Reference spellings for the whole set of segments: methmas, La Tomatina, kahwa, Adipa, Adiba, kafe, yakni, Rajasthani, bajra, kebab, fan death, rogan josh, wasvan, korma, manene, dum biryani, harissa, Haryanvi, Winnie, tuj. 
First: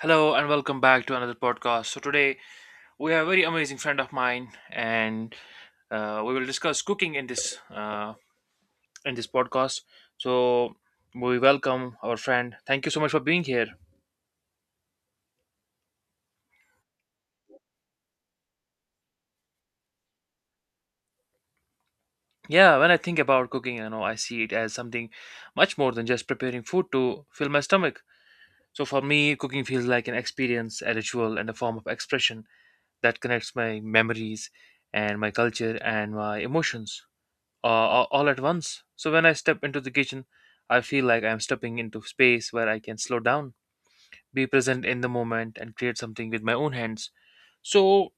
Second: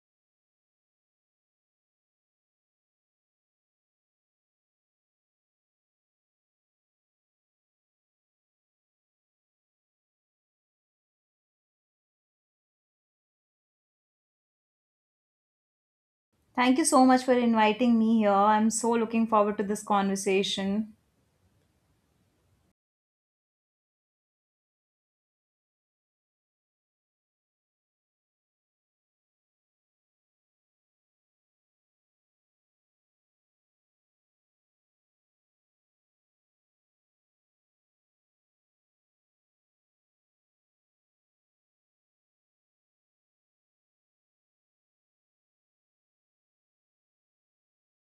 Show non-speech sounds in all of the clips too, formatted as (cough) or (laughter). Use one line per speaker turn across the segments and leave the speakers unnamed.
Hello and welcome back to another podcast. So today we have a very amazing friend of mine, and we will discuss cooking in this in this podcast. So we welcome our friend. Thank you so much for being here.
Thank you so much for inviting me here. I'm so looking forward to this conversation.
Yeah, when I think about cooking, I see it as something much more than just preparing food to fill my stomach. So for me, cooking feels like an experience, a ritual, and a form of expression that connects my memories and my culture and my emotions, all at once. So when I step into the kitchen, I feel like I'm stepping into space where I can slow down, be present in the moment, and create something with my own hands. So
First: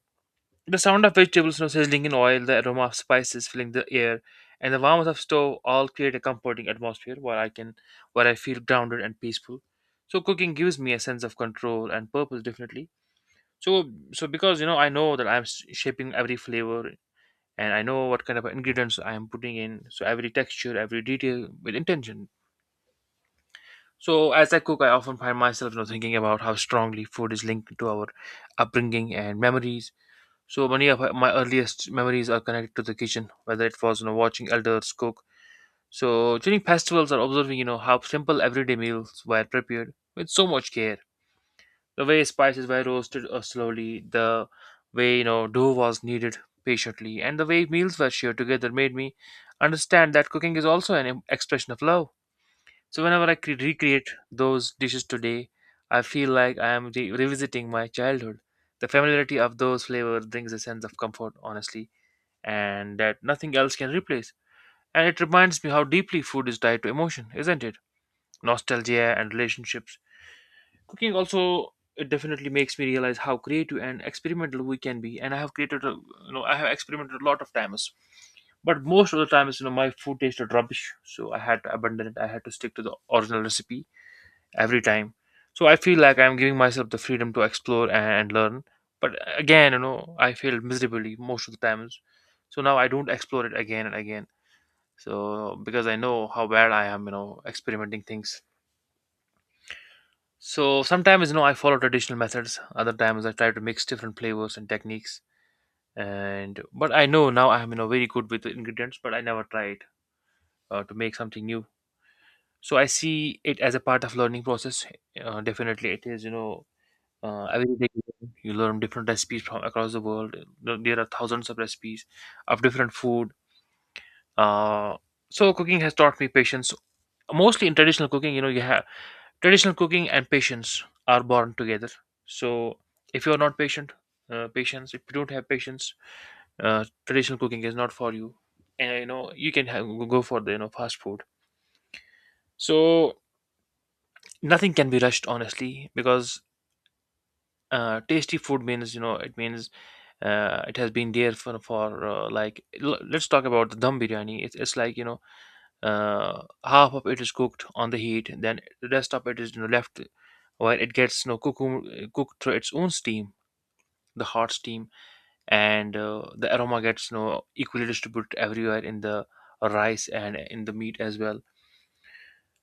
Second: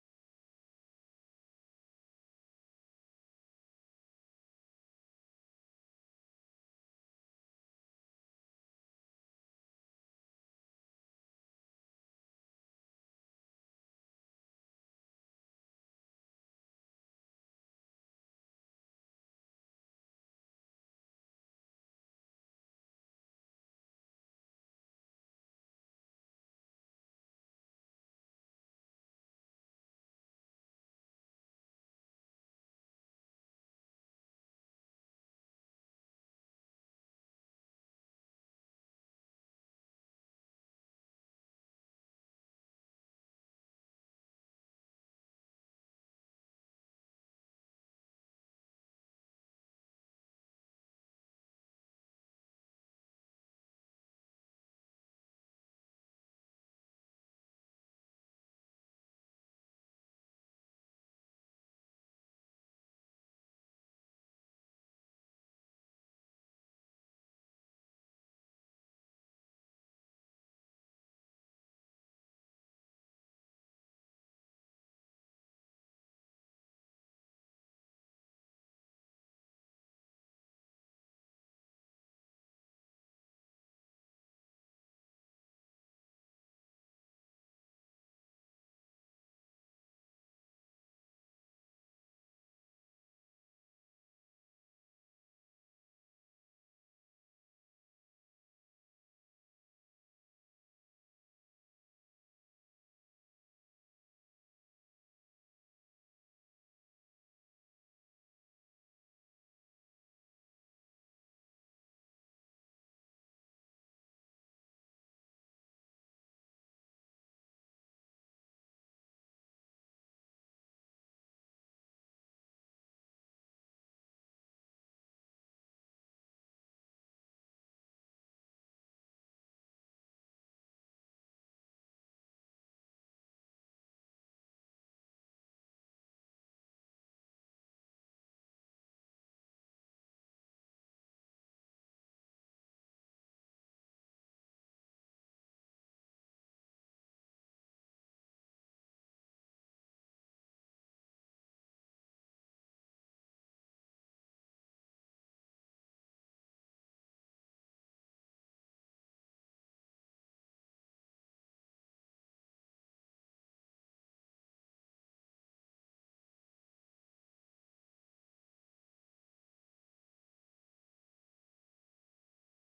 the sound of vegetables, sizzling in oil, the aroma of spices filling the air, and the warmth of stove all create a comforting atmosphere where I feel grounded and peaceful. So cooking gives me a sense of control and purpose, definitely. So because I know that I'm shaping every flavor and I know what kind of ingredients I am putting in. So every texture, every detail with intention. So as I cook, I often find myself, thinking about how strongly food is linked to our upbringing and memories. So many of my earliest memories are connected to the kitchen, whether it was watching elders cook. So during festivals or observing, how simple everyday meals were prepared with so much care. The way spices were roasted slowly, the way dough was kneaded patiently, and the way meals were shared together made me understand that cooking is also an expression of love. So whenever I recreate those dishes today, I feel like I am revisiting my childhood. The familiarity of those flavors brings a sense of comfort, honestly, and that nothing else can replace. And it reminds me how deeply food is tied to emotion, isn't it? Nostalgia and relationships. Cooking also it definitely makes me realize how creative and experimental we can be, and I have experimented a lot of times. But most of the times, my food tasted rubbish, so I had to abandon it. I had to stick to the original recipe every time. So I feel like I'm giving myself the freedom to explore and learn. But again, I failed miserably most of the times. So now I don't explore it again and again. So because I know how bad I am, experimenting things. So sometimes I follow traditional methods. Other times I try to mix different flavors and techniques. And but I know now I'm very good with the ingredients, but I never tried to make something new. So I see it as a part of learning process. Definitely, it is every day you learn different recipes from across the world. There are thousands of recipes of different food. Uh, so cooking has taught me patience. Mostly in traditional cooking, you know, you have traditional cooking and patience are born together. So if you're not patient, patience if you don't have patience, traditional cooking is not for you. And you know you can have, go for the fast food. So nothing can be rushed honestly because tasty food means you know it means it has been there for like let's talk about the dum biryani. It's like half of it is cooked on the heat then the rest of it is you know, left while it gets cooked through its own steam, the hot steam, and the aroma gets you know equally distributed everywhere in the rice and in the meat as well.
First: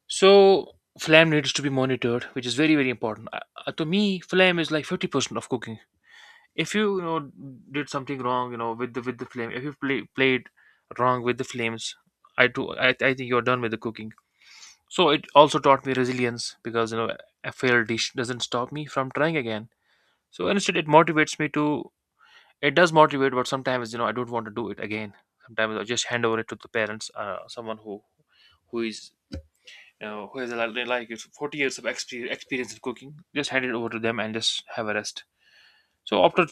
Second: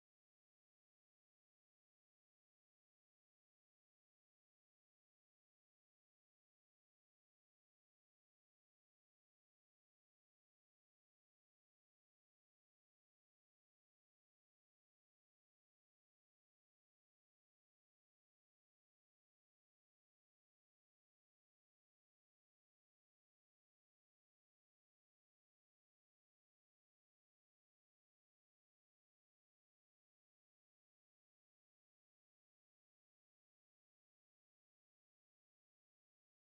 So flame needs to be monitored, which is very very important to me flame is like 50% of cooking. If you, you know did something wrong you know with the flame if you played wrong with the flames I think you're done with the cooking. So it also taught me resilience because you know a failed dish doesn't stop me from trying again. So instead it motivates me to it does motivate but sometimes you know I don't want to do it again. Sometimes I just hand over it to the parents, someone who is you know who has like it's 40 years of experience in cooking. Just hand it over to them and just have a rest. So after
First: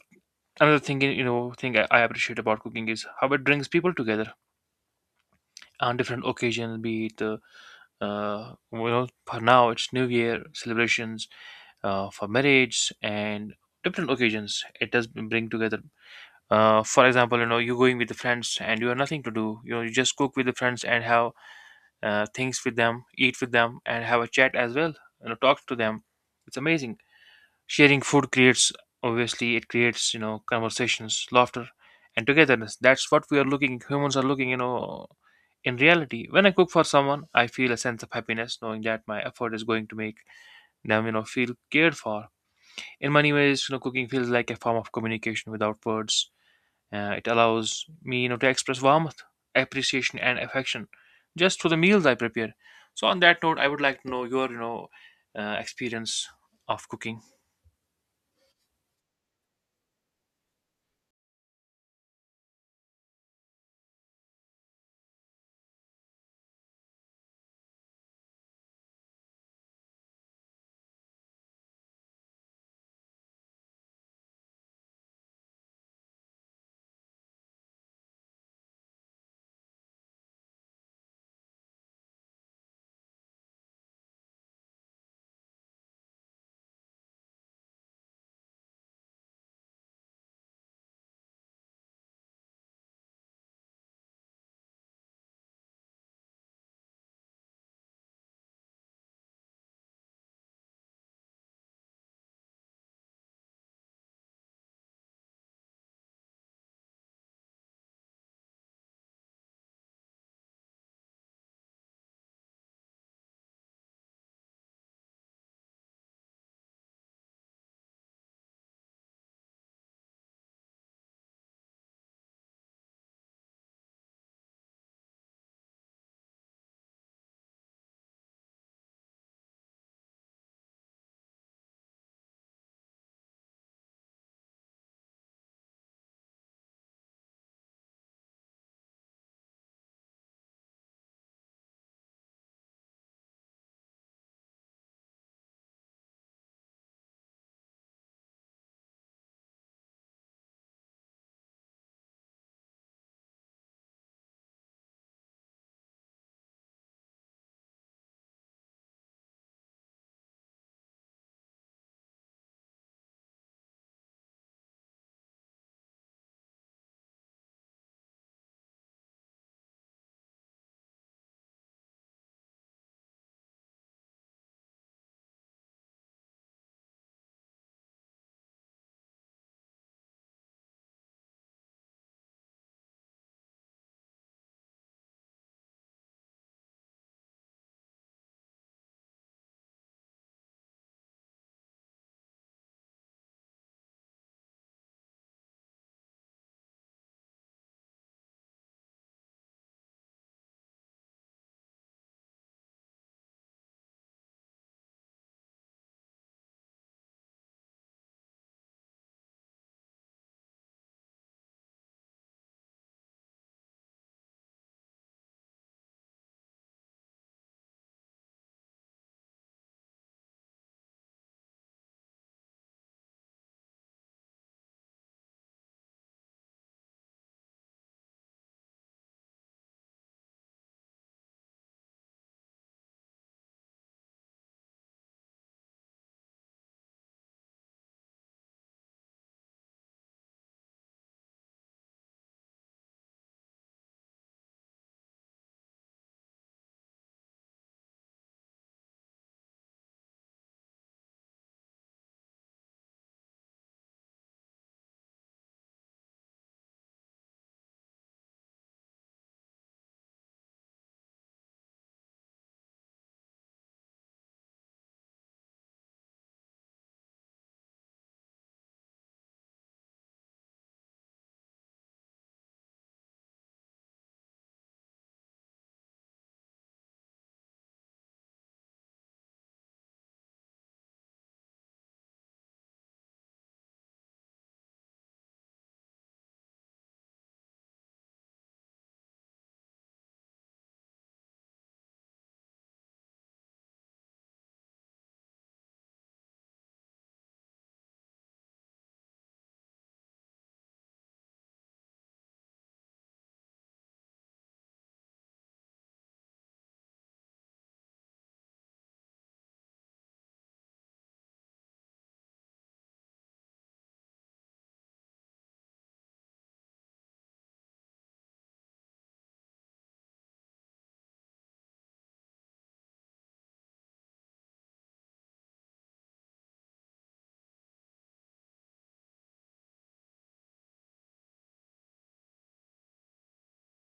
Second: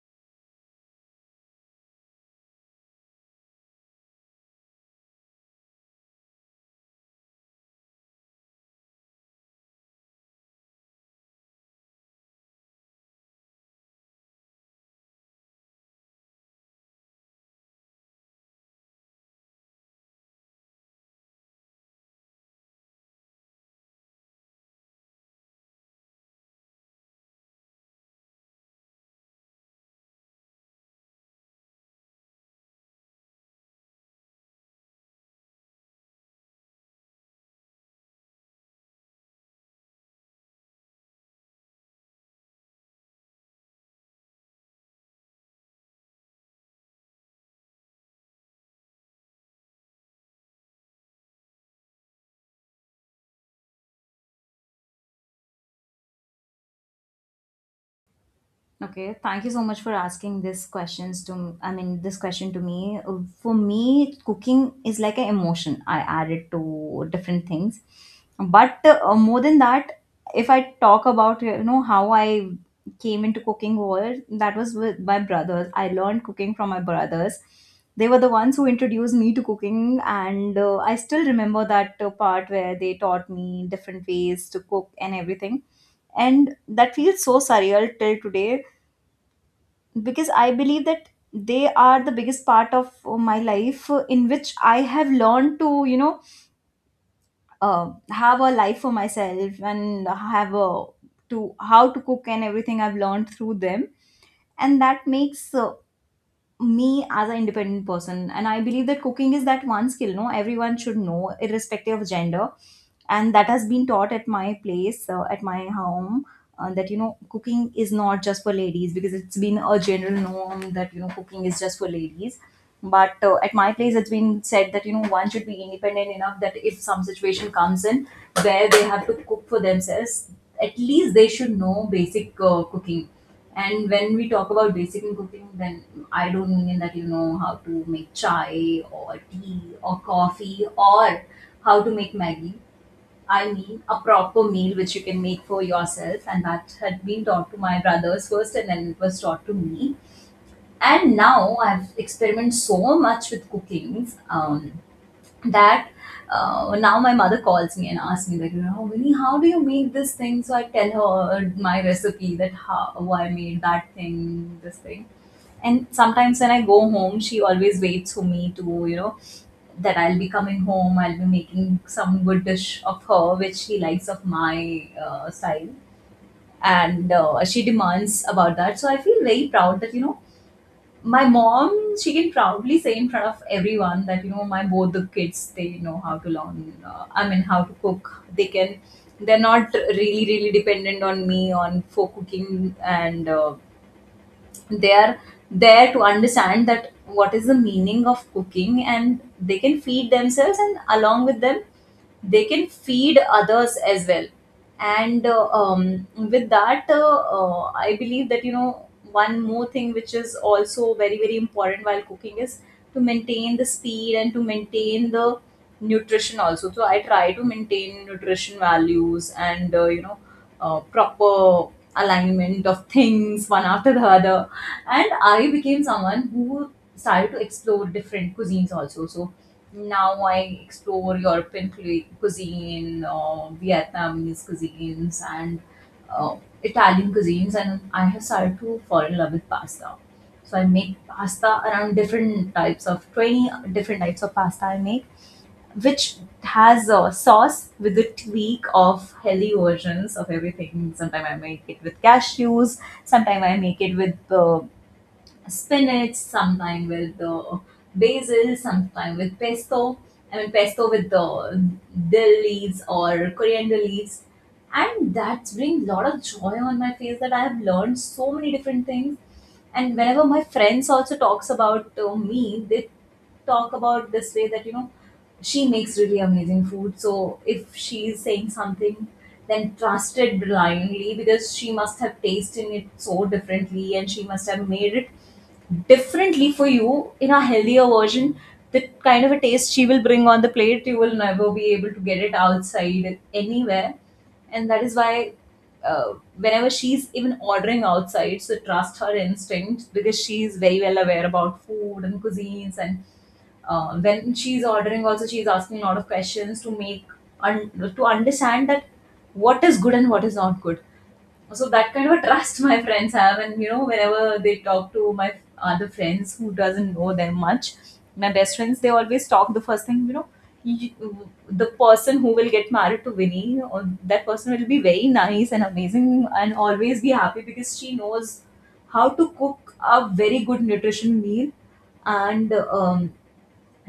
another thing you know thing I appreciate about cooking is how it brings people together on different occasions, be it for now it's new year celebrations, for marriage and different occasions. It does bring together. For example you know you're going with the friends and you have nothing to do you know you just cook with the friends and have things with them, eat with them, and have a chat as well, you know talk to them. It's amazing. Sharing food creates obviously it creates you know conversations, laughter, and togetherness. That's what we are looking, humans are looking you know in reality. When I cook for someone I feel a sense of happiness knowing that my effort is going to make them you know feel cared for. In many ways you know cooking feels like a form of communication without words. It allows me, you know, to express warmth, appreciation, and affection just through the meals I prepare. So, on that note, I would like to know your, experience of cooking.
Okay, thank you so much for asking this questions to I mean this question to me. For me, cooking is like an emotion. I add it to different things, but more than that, if I talk about how I came into cooking world. That was with my brothers. I learned cooking from my brothers. They were the ones who introduced me to cooking, and I still remember that part where they taught me different ways to cook and everything, and that feels so surreal till today, because I believe that they are the biggest part of my life, in which I have learned to have a life for myself, and have a to how to cook and everything. I've learned through them, and that makes me as an independent person. And I believe that cooking is that one skill, no, everyone should know, irrespective of gender. And that has been taught at my place, at my home, that you know cooking is not just for ladies, because it's been a general norm that you know cooking is just for ladies. But at my place it's been said that you know one should be independent enough that if some situation comes in where they have to cook for themselves, at least they should know basic cooking. And when we talk about basic in cooking, then I don't mean that you know how to make chai or tea or coffee or how to make maggie. I mean, a proper meal which you can make for yourself, and that had been taught to my brothers first, and then it was taught to me. And now I've experimented so much with cookings, that now my mother calls me and asks me like, you know, Winnie, how do you make this thing? So I tell her my recipe, that how I made that thing, this thing. And sometimes when I go home, she always waits for me to, you know, that I'll be coming home, I'll be making some good dish of her, which she likes, of my style. And she demands about that. So I feel very proud that, you know, my mom, she can proudly say in front of everyone that, you know, my both the kids, they know I mean, how to cook. They're not really, really dependent on me on for cooking, and they are there to understand that what is the meaning of cooking, and they can feed themselves, and along with them they can feed others as well. And with that I believe that you know one more thing which is also very very important while cooking is to maintain the speed and to maintain the nutrition also. So I try to maintain nutrition values, and you know proper alignment of things one after the other. And I became someone who started to explore different cuisines also. So now I explore European cuisine, Vietnamese cuisines, and uh, Italian cuisines, and I have started to fall in love with pasta. So I make pasta around different types of 20 different types of pasta I make, which has a sauce with a tweak of healthy versions of everything. Sometimes I make it with cashews, sometimes I make it with the spinach, sometimes with the basil, sometimes with pesto. I mean, pesto with the dill leaves or coriander leaves. And that brings a lot of joy on my face, that I have learned so many different things. And whenever my friends also talks about me, they talk about this way that you know she makes really amazing food. So if she is saying something, then trust it blindly, because she must have tasted it so differently and she must have made it differently for you in a healthier version. The kind of a taste she will bring on the plate, you will never be able to get it outside anywhere. And that is why, whenever she's even ordering outside, so trust her instinct, because she's very well aware about food and cuisines. And when she's ordering also, she's asking a lot of questions to make un- to understand that what is good and what is not good. So that kind of a trust my friends have, and you know whenever they talk to my other friends who doesn't know them much, my best friends, they always talk the first thing, you, the person who will get married to Winnie, or that person, will be very nice and amazing and always be happy, because she knows how to cook a very good nutrition meal. And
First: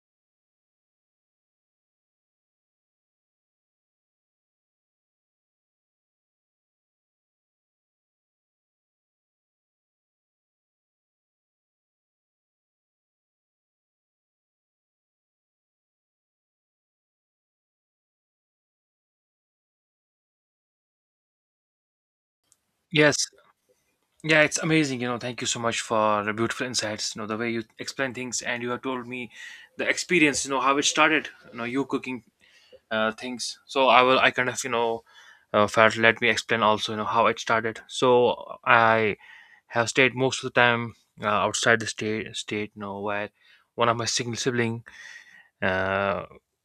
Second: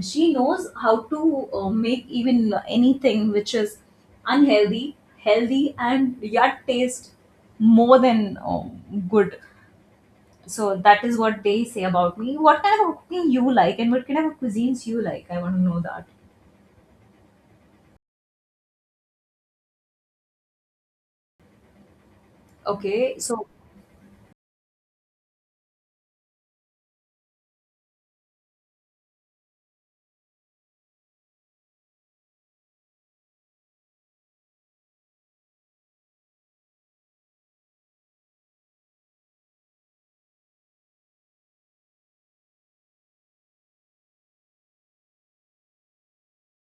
she knows how to make even anything which is unhealthy healthy, and yet taste more than good. So that is what they say about me. What kind of cooking you like and what kind of cuisines you like, I want to know that.
Yes,
Okay, so
yeah, it's amazing. You know, thank you so much for the beautiful insights. You know, the way you explain things, and you have told me the experience. You know, how it started. You know, you cooking things. So I will I kind of you know felt, let me explain also you know how it started. So I have stayed most of the time outside the state you know where one of my single sibling uh,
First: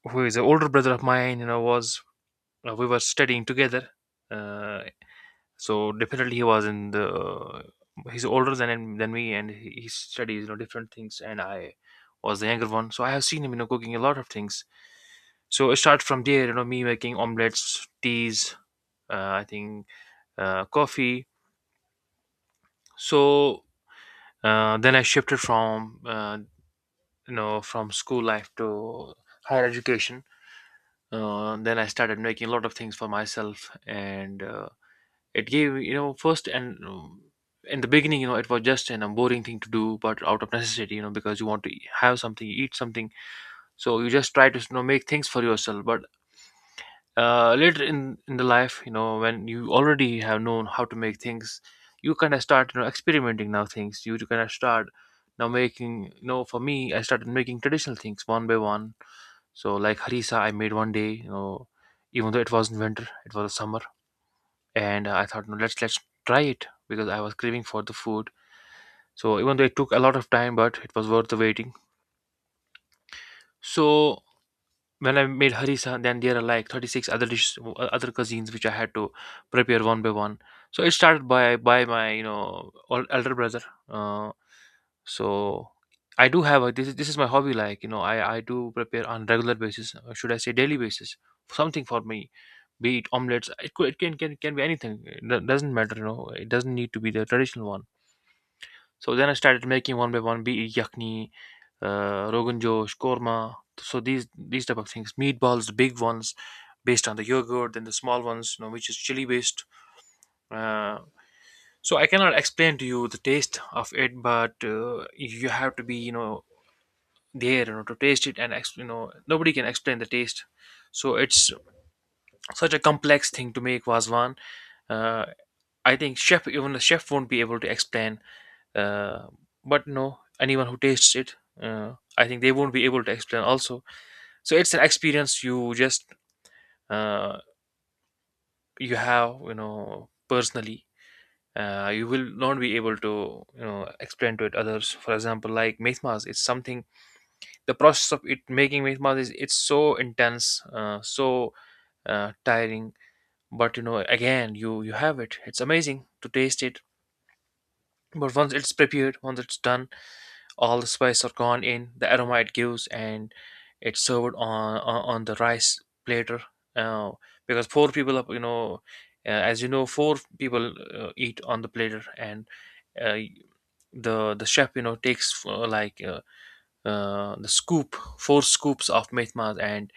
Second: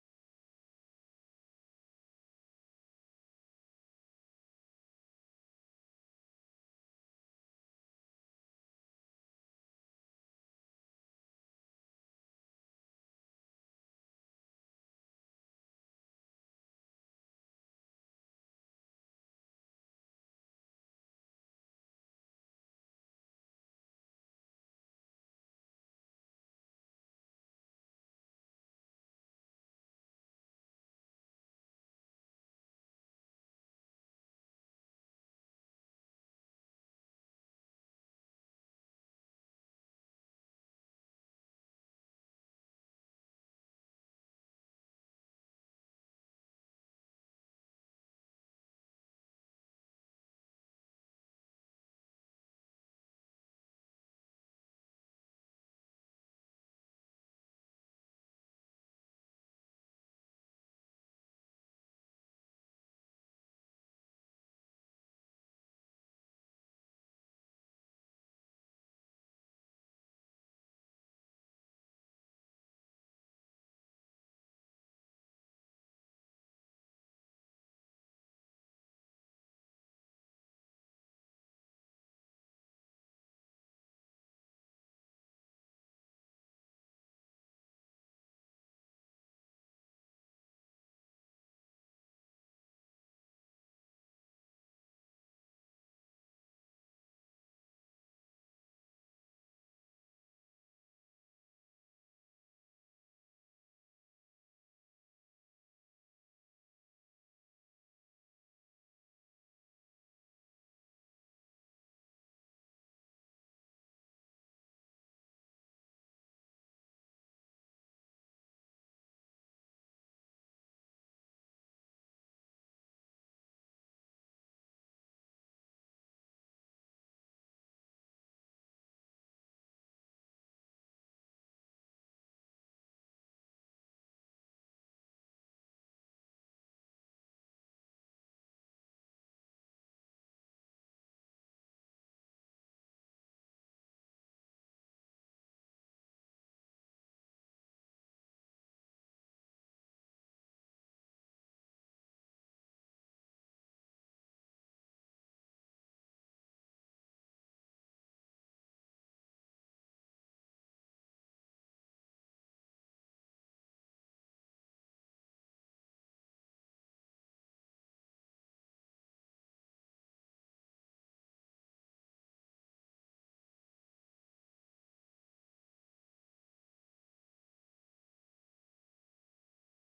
who is an older brother of mine you know was we were studying together uh, so definitely he was in the he's older than me and he studies you know different things and I was the younger one. So I have seen him you know cooking a lot of things. So it starts from there you know me making omelets, teas, I think, coffee. So then I shifted from you know from school life to higher education. Then I started making a lot of things for myself and it gave you know first and in the beginning you know it was just a boring thing to do but out of necessity you know because you want to have something, eat something. So you just try to you know make things for yourself. But later in the life you know when you already have known how to make things, you kind of start you know experimenting now things you kind of start now making you know. For me I started making traditional things one by one. So like harissa I made one day you know, even though it wasn't winter, it was summer, and I thought, no, let's try it because I was craving for the food. So even though it took a lot of time, but it was worth the waiting. So when I made harissa, then there are like 36 other dishes, other cuisines which I had to prepare one by one. So it started by my you know elder brother. Uh, so I do have this is my hobby. Like you know, I do prepare on regular basis, or should I say daily basis, something for me, be it omelets, it can be anything. It doesn't matter, you know, it doesn't need to be the traditional one. So then I started making one by one, be it yakni, rogan josh, korma. So these type of things, meatballs, the big ones, based on the yogurt, then the small ones, you know, which is chili based. Uh, so I cannot explain to you the taste of it, but you have to be, you know, there, you know, to taste it, and you know, nobody can explain the taste. So it's such a complex thing to make wasvan. Uh, I think chef, even the chef, won't be able to explain, uh, but no anyone who tastes it, I think they won't be able to explain also. So it's an experience you just, uh, you have, you know, personally, you will not be able to, you know, explain to it others. For example, like methmas, it's something, the process of it making methmas is, it's so intense, so tiring. But you know, again, you have it, it's amazing to taste it. But once it's prepared, once it's done, all the spices are gone in the aroma it gives, and it's served on the rice platter. uh, because four people are, you know, as you know, four people eat on the platter, and uh, the chef, you know, takes, like, the scoop, four scoops of methma, and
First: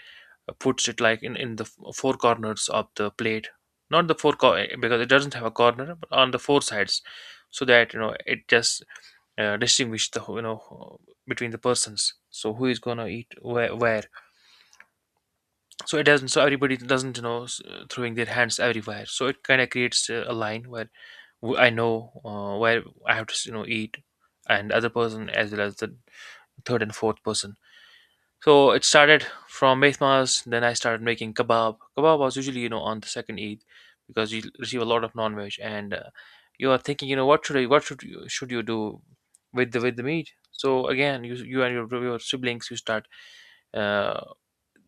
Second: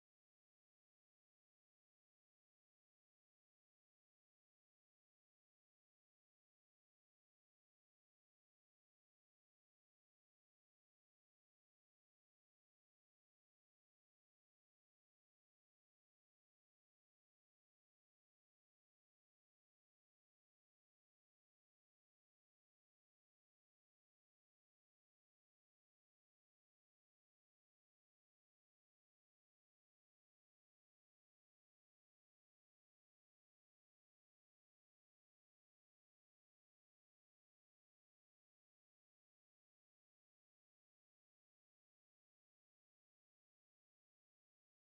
puts it like in four corners of the plate. Not because it doesn't have a corner, but on the four sides. So that, you know, it just distinguish you know, between the persons, so who is gonna eat where. So it doesn't, so everybody doesn't, you know, throwing their hands everywhere, so it kind of creates a line where I know, where I have to, you know, eat, and other person, as well as the third and fourth person. So it started from Mehmas, then I started making kebab. Kebab was usually, you know, on the second Eid, because you receive a lot of non-veg, and you are thinking, you know, what should I, what should you do with the meat? So again, you and your siblings, you start, uh,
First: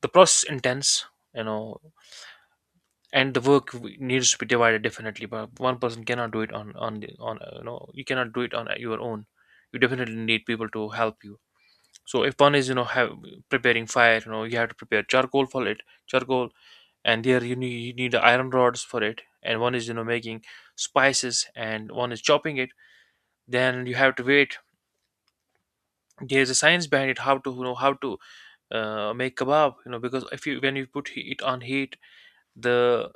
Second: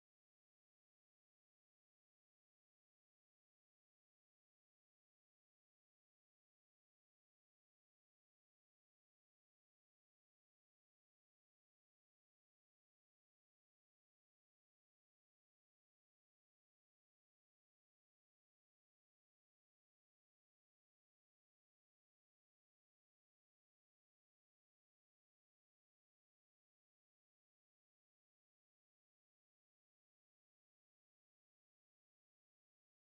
the process intense, you know, and the work needs to be divided, definitely. But one person cannot do it on, you know, you cannot do it on your own. You definitely need people to help you. So if one is, you know, have preparing fire, you know, you have to prepare charcoal for it, charcoal, and there you need iron rods for it, and one is, you know, making spices, and one is chopping it. Then you have to wait. There's a science behind it, how to, you know, how to make kebab, you know, because if you when you put it on heat, the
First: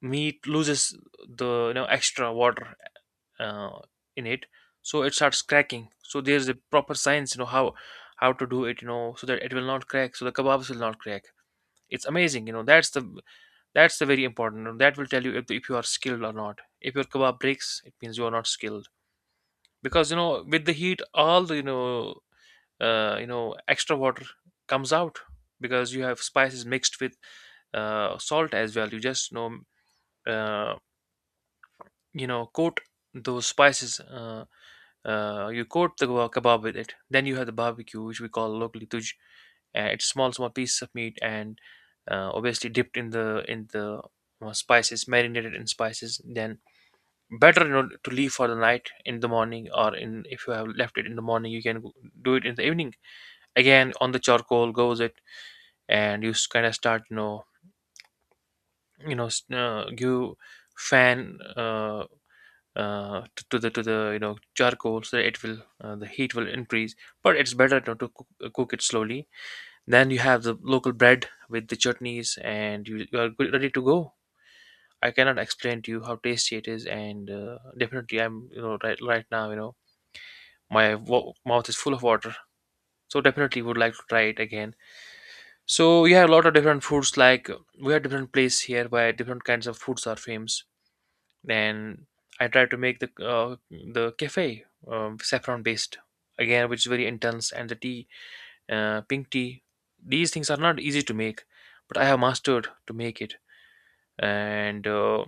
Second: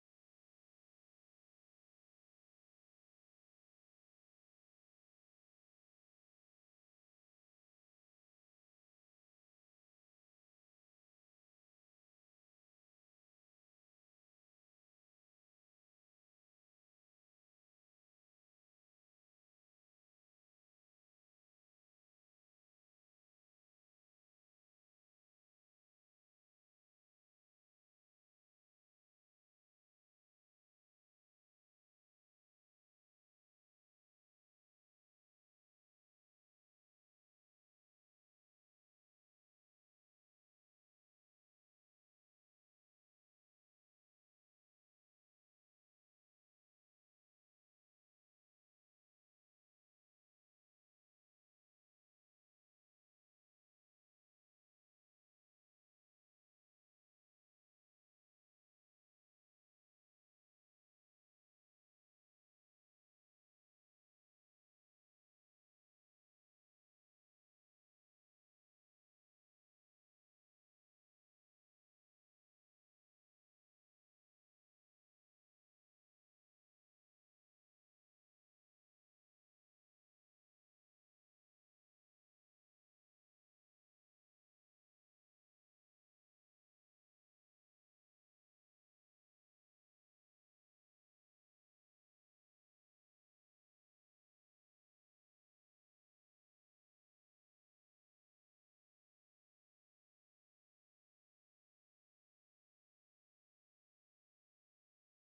meat loses the, you know, extra water, uh, in it, so it starts cracking. So there's a proper science, you know, how to do it, you know, so that it will not crack, so the kebabs will not crack. It's amazing, you know, that's the very important, and that will tell you if you are skilled or not. If your kebab breaks, it means you are not skilled, because, you know, with the heat, all the, you know, extra water comes out, because you have spices mixed with, salt as well, you just, you know, uh, coat those spices. You coat the kebab with it. Then you have the barbecue, which we call locally tuj. It's small, small pieces of meat, and obviously dipped in the spices, marinated in spices. Then better, you know, to leave for the night in the morning, or in if you have left it in the morning, you can do it in the evening. Again, on the charcoal goes it, and you kind of start, you know, you fan. To the, you know, charcoal, so it will, the heat will increase, but it's better to cook, cook it slowly. Then you have the local bread with the chutneys, and you are good, ready to go. I cannot explain to you how tasty it is, and definitely I'm, you know, right now, you know, my mouth is full of water. So definitely would like to try it again. So we have a lot of different foods, like we have different place here where different kinds of foods are famous, and I tried to make the cafe, saffron based, again, which is very intense, and the tea, pink tea. These things are not easy to make, but I have mastered to make it. And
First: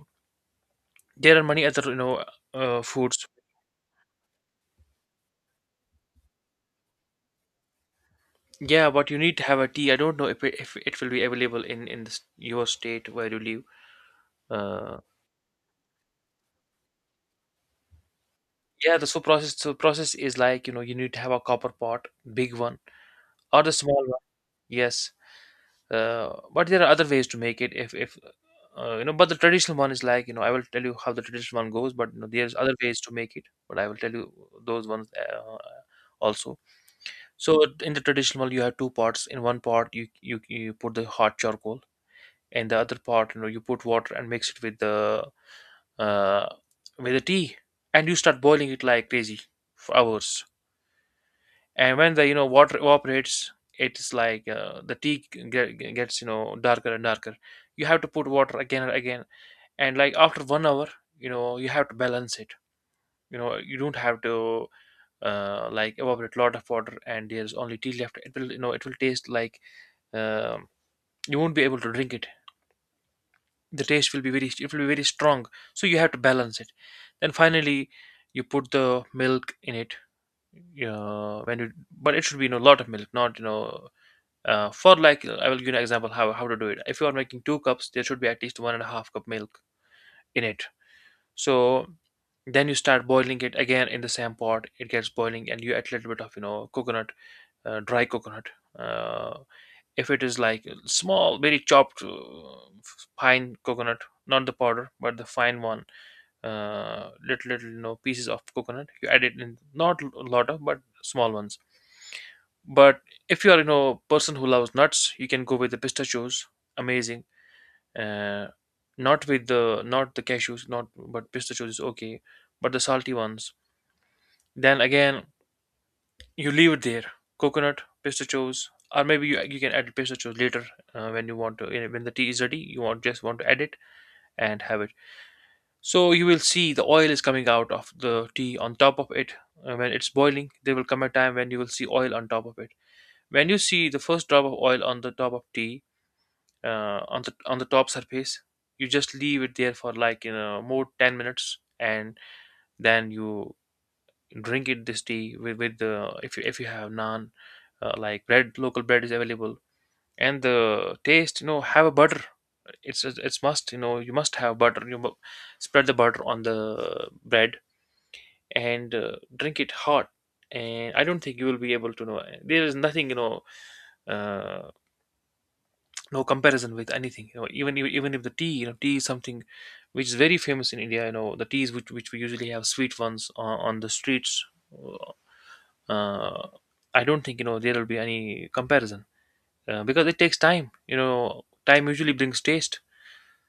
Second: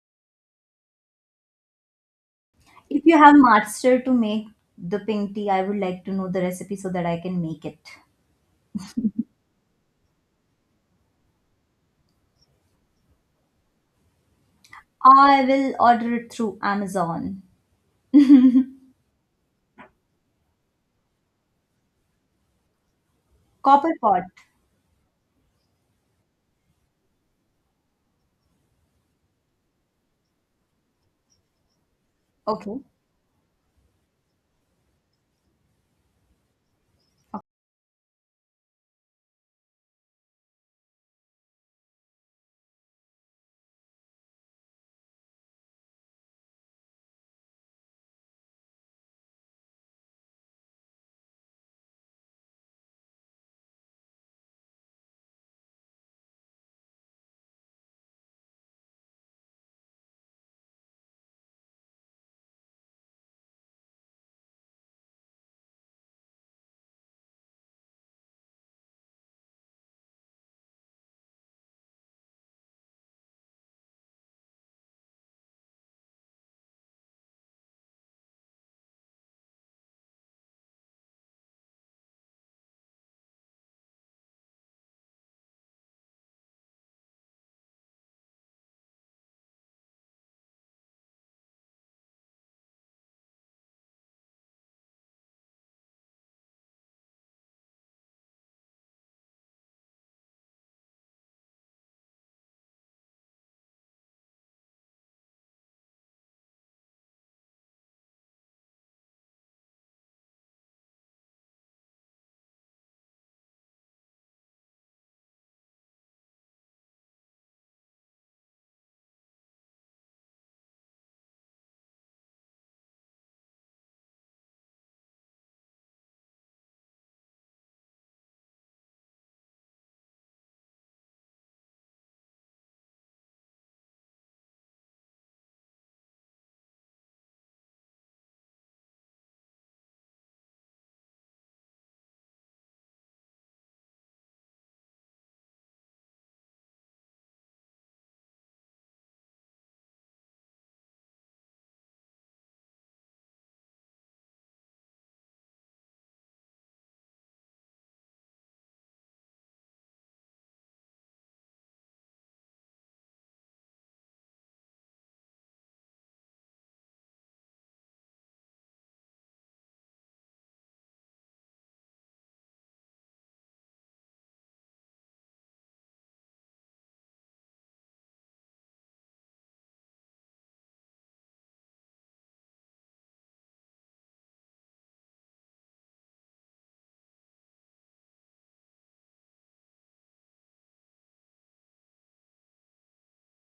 there are many other, you know,
if you
foods.
have master to make the pink tea, I would like to know the recipe so that I can make it.
Yeah, but you need to have a tea. I don't know if it will be available in this, your state where you live. Uh,
I will order it through Amazon.
yeah, the so process is like, you know, you need to have a copper pot, big one or the
Copper
small one.
pot.
Yes, but there are other ways to make it, if you know, but the traditional one is like, you know, I will tell you how the traditional one goes, but you know, there's other
Okay.
ways to make it. But I will tell you those ones, also. So in the traditional one, you have two pots. In one pot, you put the hot charcoal, and the other pot, you know, you put water and mix it with uh, the tea, and you start boiling it like crazy for hours. And when the, you know, water evaporates, it's like, the tea gets, you know, darker and darker. You have to put water again and again. And like after 1 hour, you know, you have to balance it. You know, you don't have to like, evaporate a lot of water, and there's only tea left, it will, you know, it will taste like, um, you won't be able to drink it. The taste will be very, it will be very strong. So you have to balance it. Then finally, you put the milk in it, when you. But it should be, you know, a lot of milk, not you know. For like, I will give you an example how to do it. If you are making 2 cups, there should be at least 1.5 cup milk in it. So then you start boiling it again in the same pot. It gets boiling, and you add a little bit of, you know, coconut, dry coconut. Uh, if it is like small, very chopped, fine coconut, not the powder, but the fine one, little, you know, pieces of coconut you add it in, not a lot of, but small ones. But if you are, you know, person who loves nuts, you can go with the pistachios. Amazing. uh, Not with the, not the cashews, not, but pistachios is okay, but the salty ones. Then again, you leave it there, coconut, pistachios. Or maybe you can add pistachios later, when you want to, when the tea is ready, you want just want to add it and have it. So you will see the oil is coming out of the tea on top of it. When it's boiling, there will come a time when you will see oil on top of it. When you see the first drop of oil on the top of tea, on the top surface, you just leave it there for like, you know, more 10 minutes, and then you drink it, this tea with the if you, have naan, like bread, local bread is available, and the taste, you know, have a butter. It's must, you know, you must have butter. Spread the butter on the bread, and drink it hot. And I don't think you will be able to know, there is nothing, you know, uh, no comparison with anything, you know, even if the tea, you know, tea is something which is very famous in India, you know, the teas which we usually have sweet ones on the streets. uh, I don't think, you know, there will be any comparison, because it takes time, you know, time usually brings taste.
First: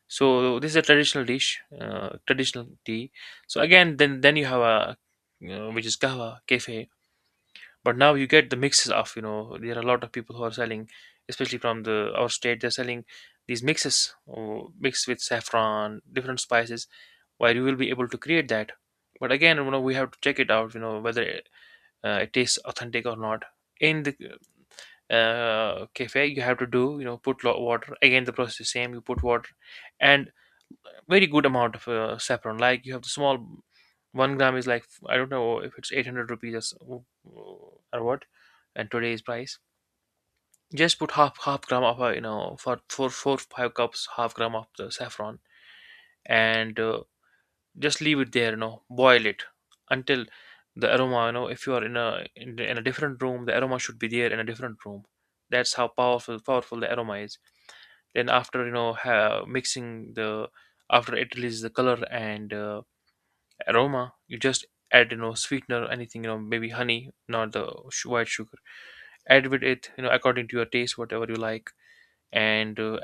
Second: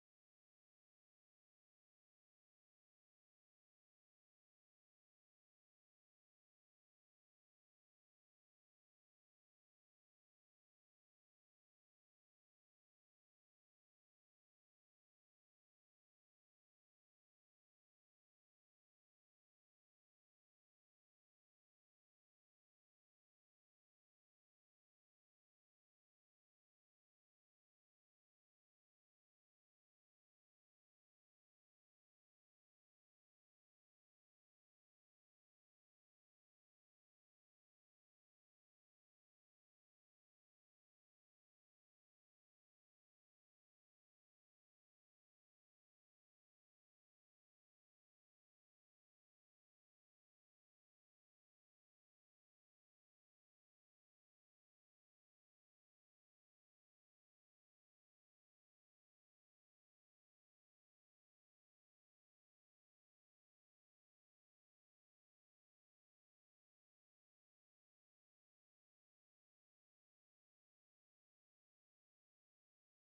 So this is a traditional dish, traditional tea. So again, then you have a you which is kahwa kafe. But now you get the mixes of, you know, there are a lot of people who are selling, especially from the our state, they're selling these mixes, oh, mixed with saffron, different spices, where you will be able to create that. But again, you know, we have to check it out, you know, whether it, it tastes authentic or not. In the, cafe, you have to do, you know, put water, again the process is same, you put water and very good amount of saffron. Like, you have the small, 1 gram is like, I don't know if it's 800 rupees or or what, and today's price. Just put half gram of for four five cups, half gram of the saffron and just leave it there. You know, boil it until the aroma. You know, if you are in a different room, the aroma should be there in a different room. That's how powerful the aroma is. Then after mixing the after it releases the color and aroma. You just add sweetener, or anything, maybe honey, not the white sugar. Add with it according to your taste, whatever you like. And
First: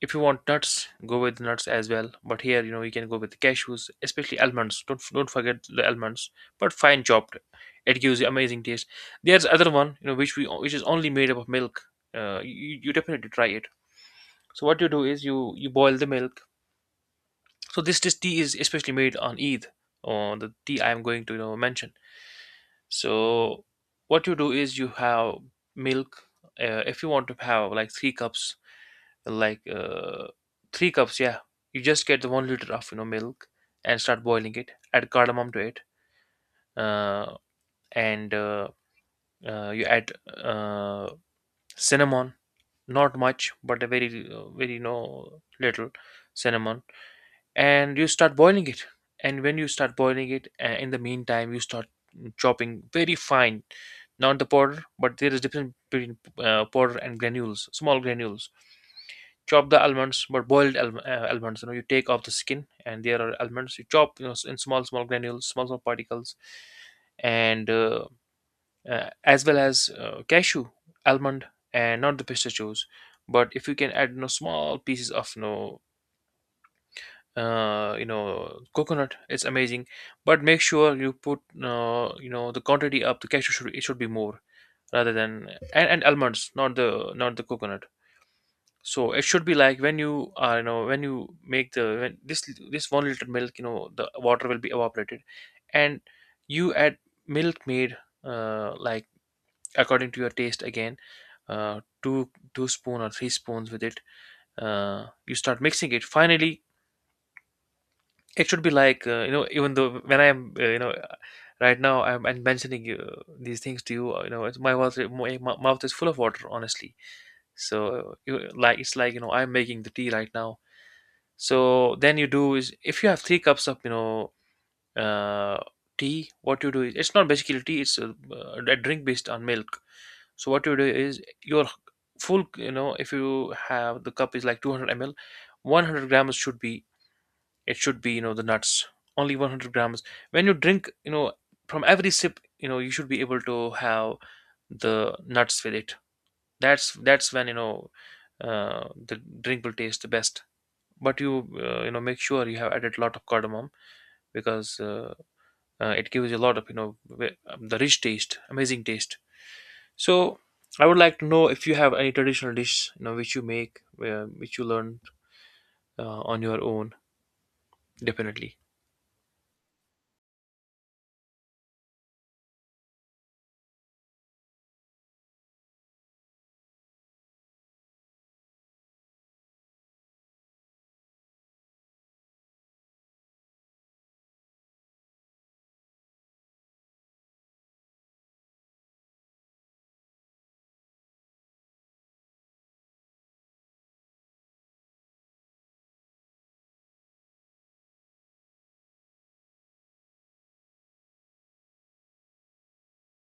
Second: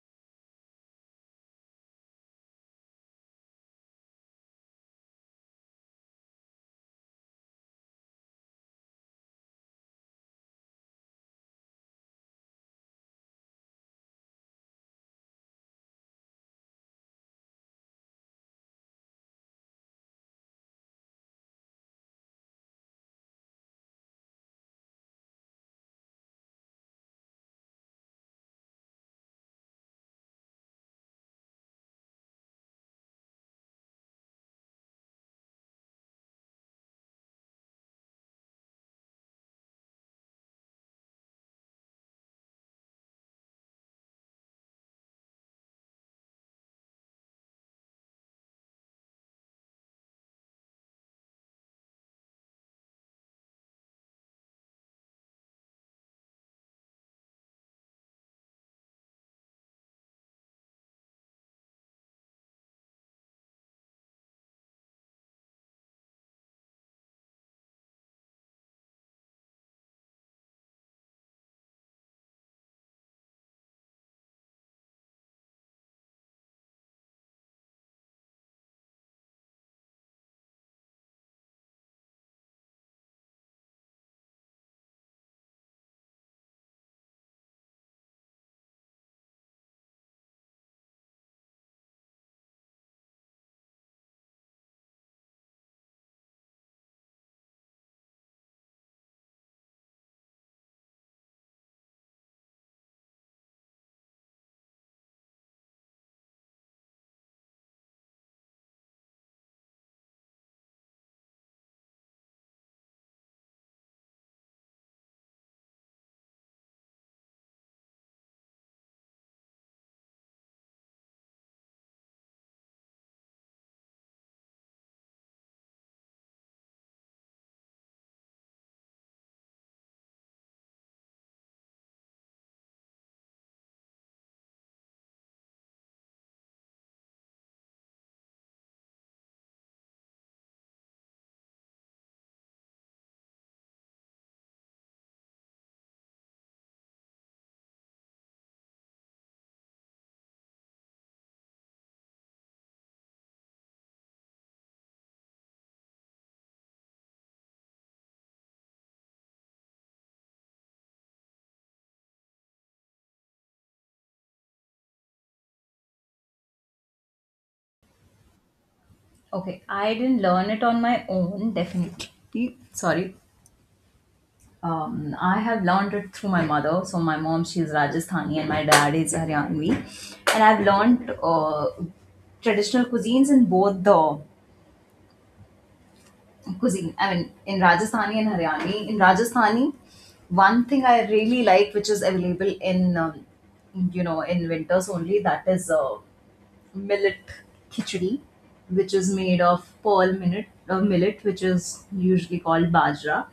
If you want nuts, go with nuts as well. But here, you can go with cashews, especially almonds. Don't forget the almonds, but fine chopped. It gives you amazing taste. There's other one, which is only made up of milk. You definitely try it. So what you do is you boil the milk. So this tea is especially made on Eid, or the tea I am going to, mention. So what you do is you have milk. If you want to have like three cups, like uh, three cups, yeah, you just get the 1 liter of milk and start boiling it. Add cardamom to it, uh, and you add uh, cinnamon. Not much, but a very, little cinnamon, and you start boiling it. And when you start boiling it, in the meantime you start chopping very fine, not the powder, but there is difference between powder and granules, small granules. Chop the almonds, but boiled almonds. You know, you take off the skin, and there are almonds. You chop, you know, in small granules, small particles. And As well as cashew, almond, and not the pistachios, but if you can add, you know, small pieces of no you know coconut, it's amazing. But make sure you put, you know, the quantity up. The cashew should, it should be more, rather than and almonds, not the coconut. So it should be like when you are, you know, when you make the, when this 1 liter milk, you know, the water will be evaporated, and you add milk made, like according to your taste. Again, uh, two two spoon, or three spoons with it. You start mixing it finally. It should be like, you know, even though when I'm, you know, right now I'm mentioning these things to you, you know, it's, my mouth, my mouth is full of water, honestly. So, you, like, it's like, you know, I'm making the tea right now. So then you do is, if you have three cups of, you know, uh, tea, what you do is, it's not basically tea; it's a drink based on milk. So what you do is your full, you know, if you have, the cup is like 200 ml, 100 grams should be, it should be, you know, the nuts, only 100 grams. When you drink, you know, from every sip, you know, you should be able to have the nuts with it. That's when, you know, the drink will taste the best. But you, you know, make sure you have added a lot of cardamom, because it gives you a lot of, you know, the rich taste, amazing taste. So I would like to know if you have any traditional dish, you know, which you make, which you learned on your own. Definitely.
Okay, I didn't learn it on my own, definitely. Sorry. I have learned it through my mother. So, my mom, she's Rajasthani, and my dad is Haryanvi. And I've learned traditional cuisines in both the cuisine. I mean, in Rajasthani and Haryani. In Rajasthani, one thing I really like, which is available in, you know, in winters only, that is millet khichdi, which is made of pearl millet, millet which is usually called bajra.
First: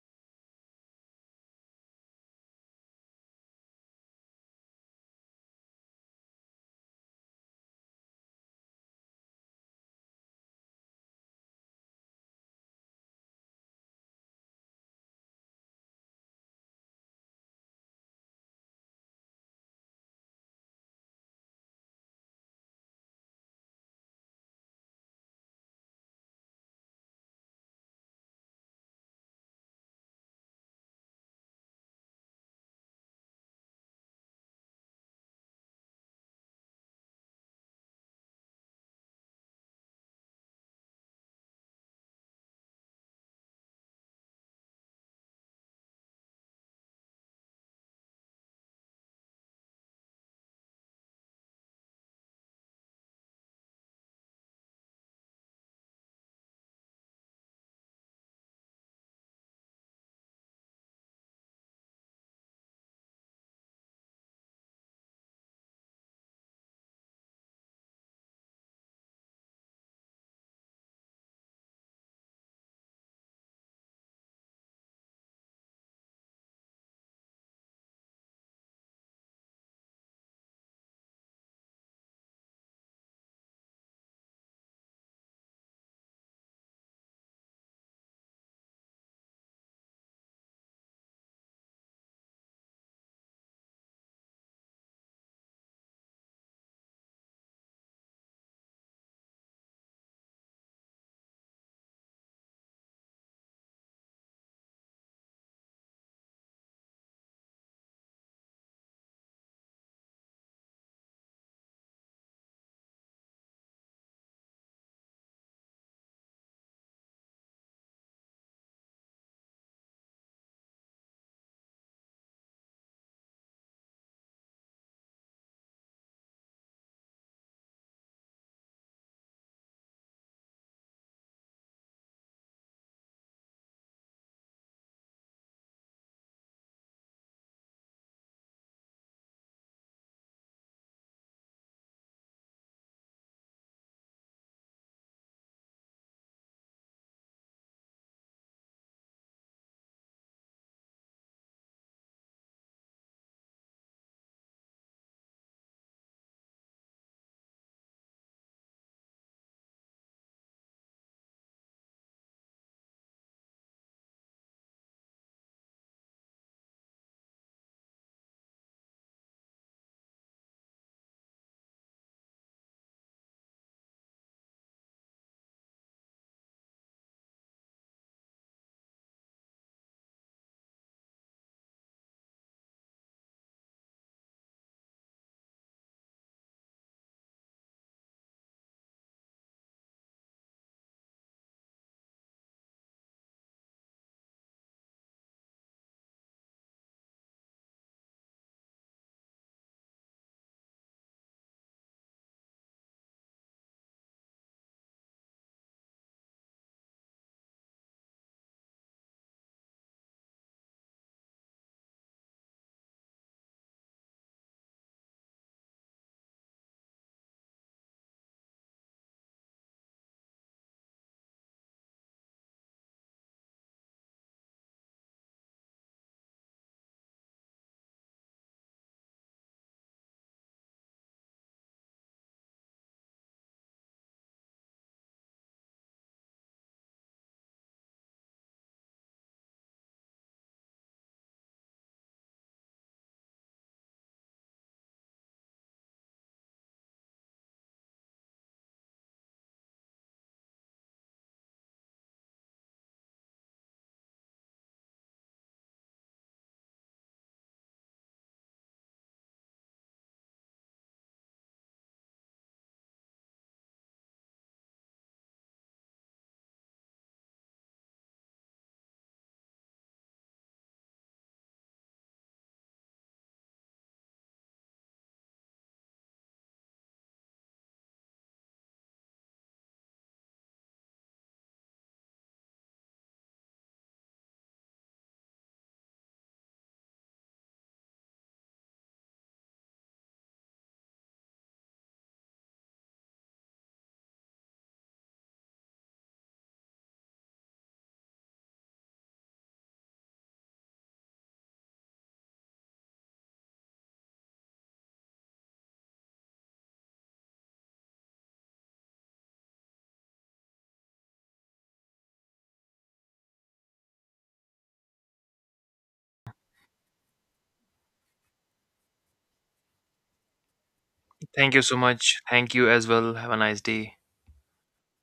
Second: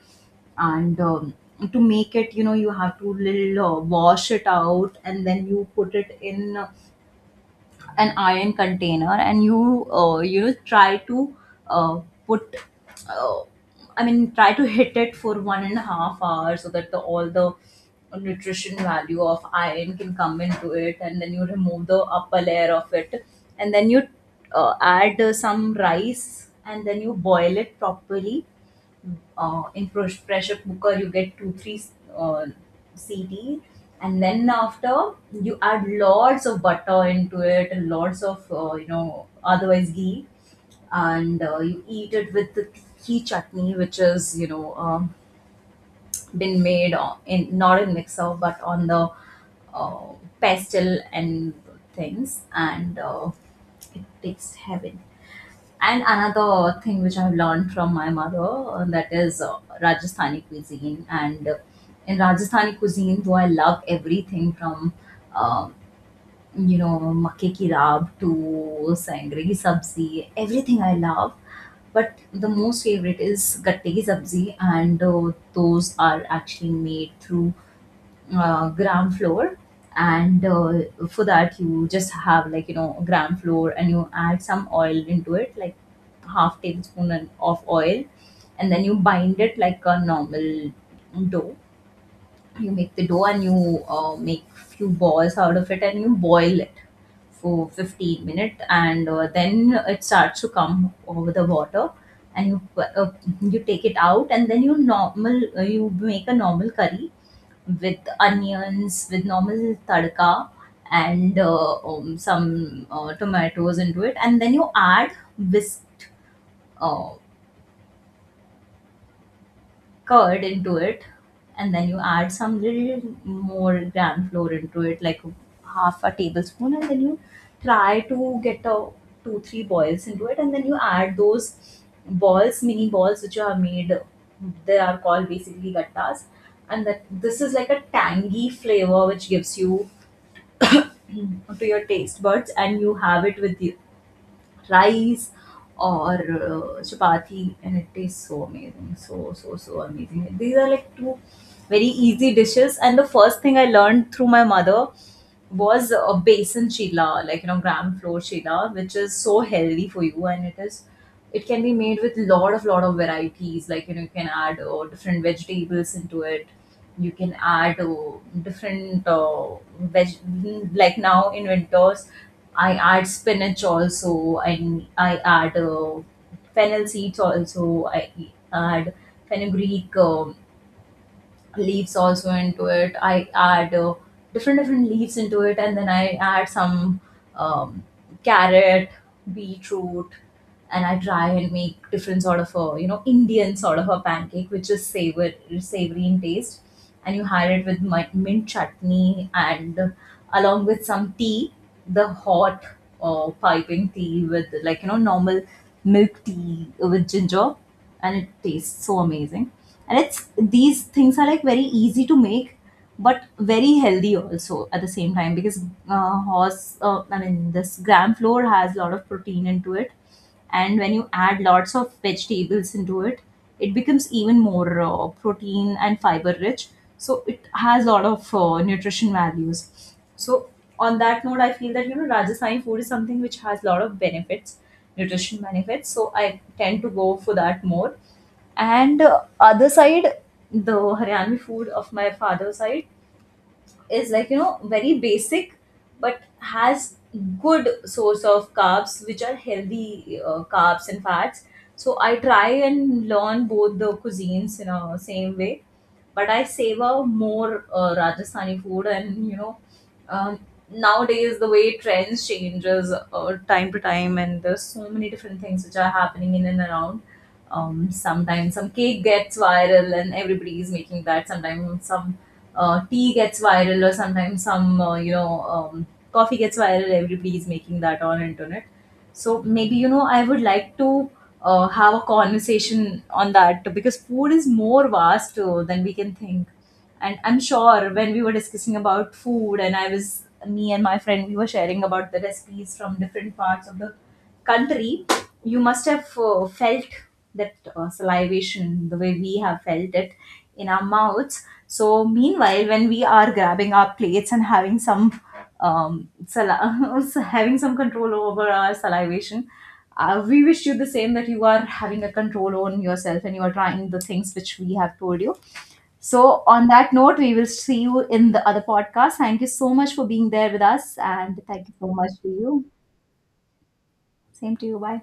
And to make it, you know, you have to little wash it out, and then you put it in an iron container, and you you know try to uh, put, uh, I mean try to hit it for 1.5 hours so that the all the nutrition value of iron can come into it. And then you remove the upper layer of it, and then you add some rice, and then you boil it properly in pressure cooker. You get two three uh, CT, and then after, you add lots of butter into it and lots of you know otherwise ghee. And you eat it with the ghee chutney, which is you know been made on, in not in mixer but on the uh, pestle and things, and it tastes heaven. And another thing which I've learned from my mother, that is Rajasthani cuisine. And in Rajasthani cuisine, though I love everything from, um, you know, makke ki raab to sangre ki sabzi, everything I love. But the most favorite is gatte ki sabzi, and those are actually made through ground floor. And for that you just have like you know ground floor, and you add some oil into it, like half tablespoon of oil, and then you bind it like a normal dough. You make the dough, and you make few balls out of it, and you boil it for 15 minutes, and then it starts to come over the water, and you take it out. And then you normal, you make a normal curry with onions, with normal tadka, and some tomatoes into it, and then you add whisk uh, curd into it, and then you add some little more gram flour into it, like half a tablespoon, and then you try to get a two three boils into it, and then you add those balls, mini balls which you have made. They are called basically gattas, and that this is like a tangy flavor which gives you (clears throat) to your taste buds, and you have it with the rice or chapati, and it tastes so amazing. So so so amazing. These are like two very easy dishes. And the first thing I learned through my mother was a basin chila, like you know, gram flour chila, which is so healthy for you. And it is, it can be made with lot of varieties. Like you know, you can add different vegetables into it. You can add different veg. Like now in winters, I add spinach also, and I add fennel seeds also. I add fenugreek. Leaves also into it. I add different leaves into it, and then I add some, um, carrot, beetroot, and I try and make different sort of a you know Indian sort of a pancake, which is savory savory in taste. And you had it with my mint chutney, and along with some tea, the hot piping tea with like you know normal milk tea with ginger, and it tastes so amazing. And it's, these things are like very easy to make, but very healthy also at the same time, because I mean, this gram flour has a lot of protein into it. And when you add lots of vegetables into it, it becomes even more protein and fiber rich. So it has a lot of nutrition values. So on that note, I feel that you know Rajasthani food is something which has a lot of benefits, nutrition benefits. So I tend to go for that more. And other side, the Haryani food of my father's side is like you know very basic, but has good source of carbs, which are healthy, carbs and fats. So I try and learn both the cuisines in a same way, but I savor more Rajasthani food. And you know, um, nowadays the way trends changes time to time, and there's so many different things which are happening in and around. Sometimes some cake gets viral and everybody is making that, sometimes some tea gets viral, or sometimes some you know coffee gets viral, everybody is making that on internet. So maybe you know I would like to have a conversation on that, because food is more vast than we can think. And I'm sure when we were discussing about food, and I was, me and my friend, we were sharing about the recipes from different parts of the country, you must have felt that salivation, the way we have felt it in our mouths. So meanwhile, when we are grabbing our plates and having some, um, sal- (laughs) having some control over our salivation, we wish you the same, that you are having a control on yourself and you are trying the things which we have told you. So, on that note, we will see you in the other podcast. Thank you so much for being there with us, and
Thank you
thank you
so
so much
much.
to
Thank
you.
you as well. Have a nice day.
Same to you. Bye.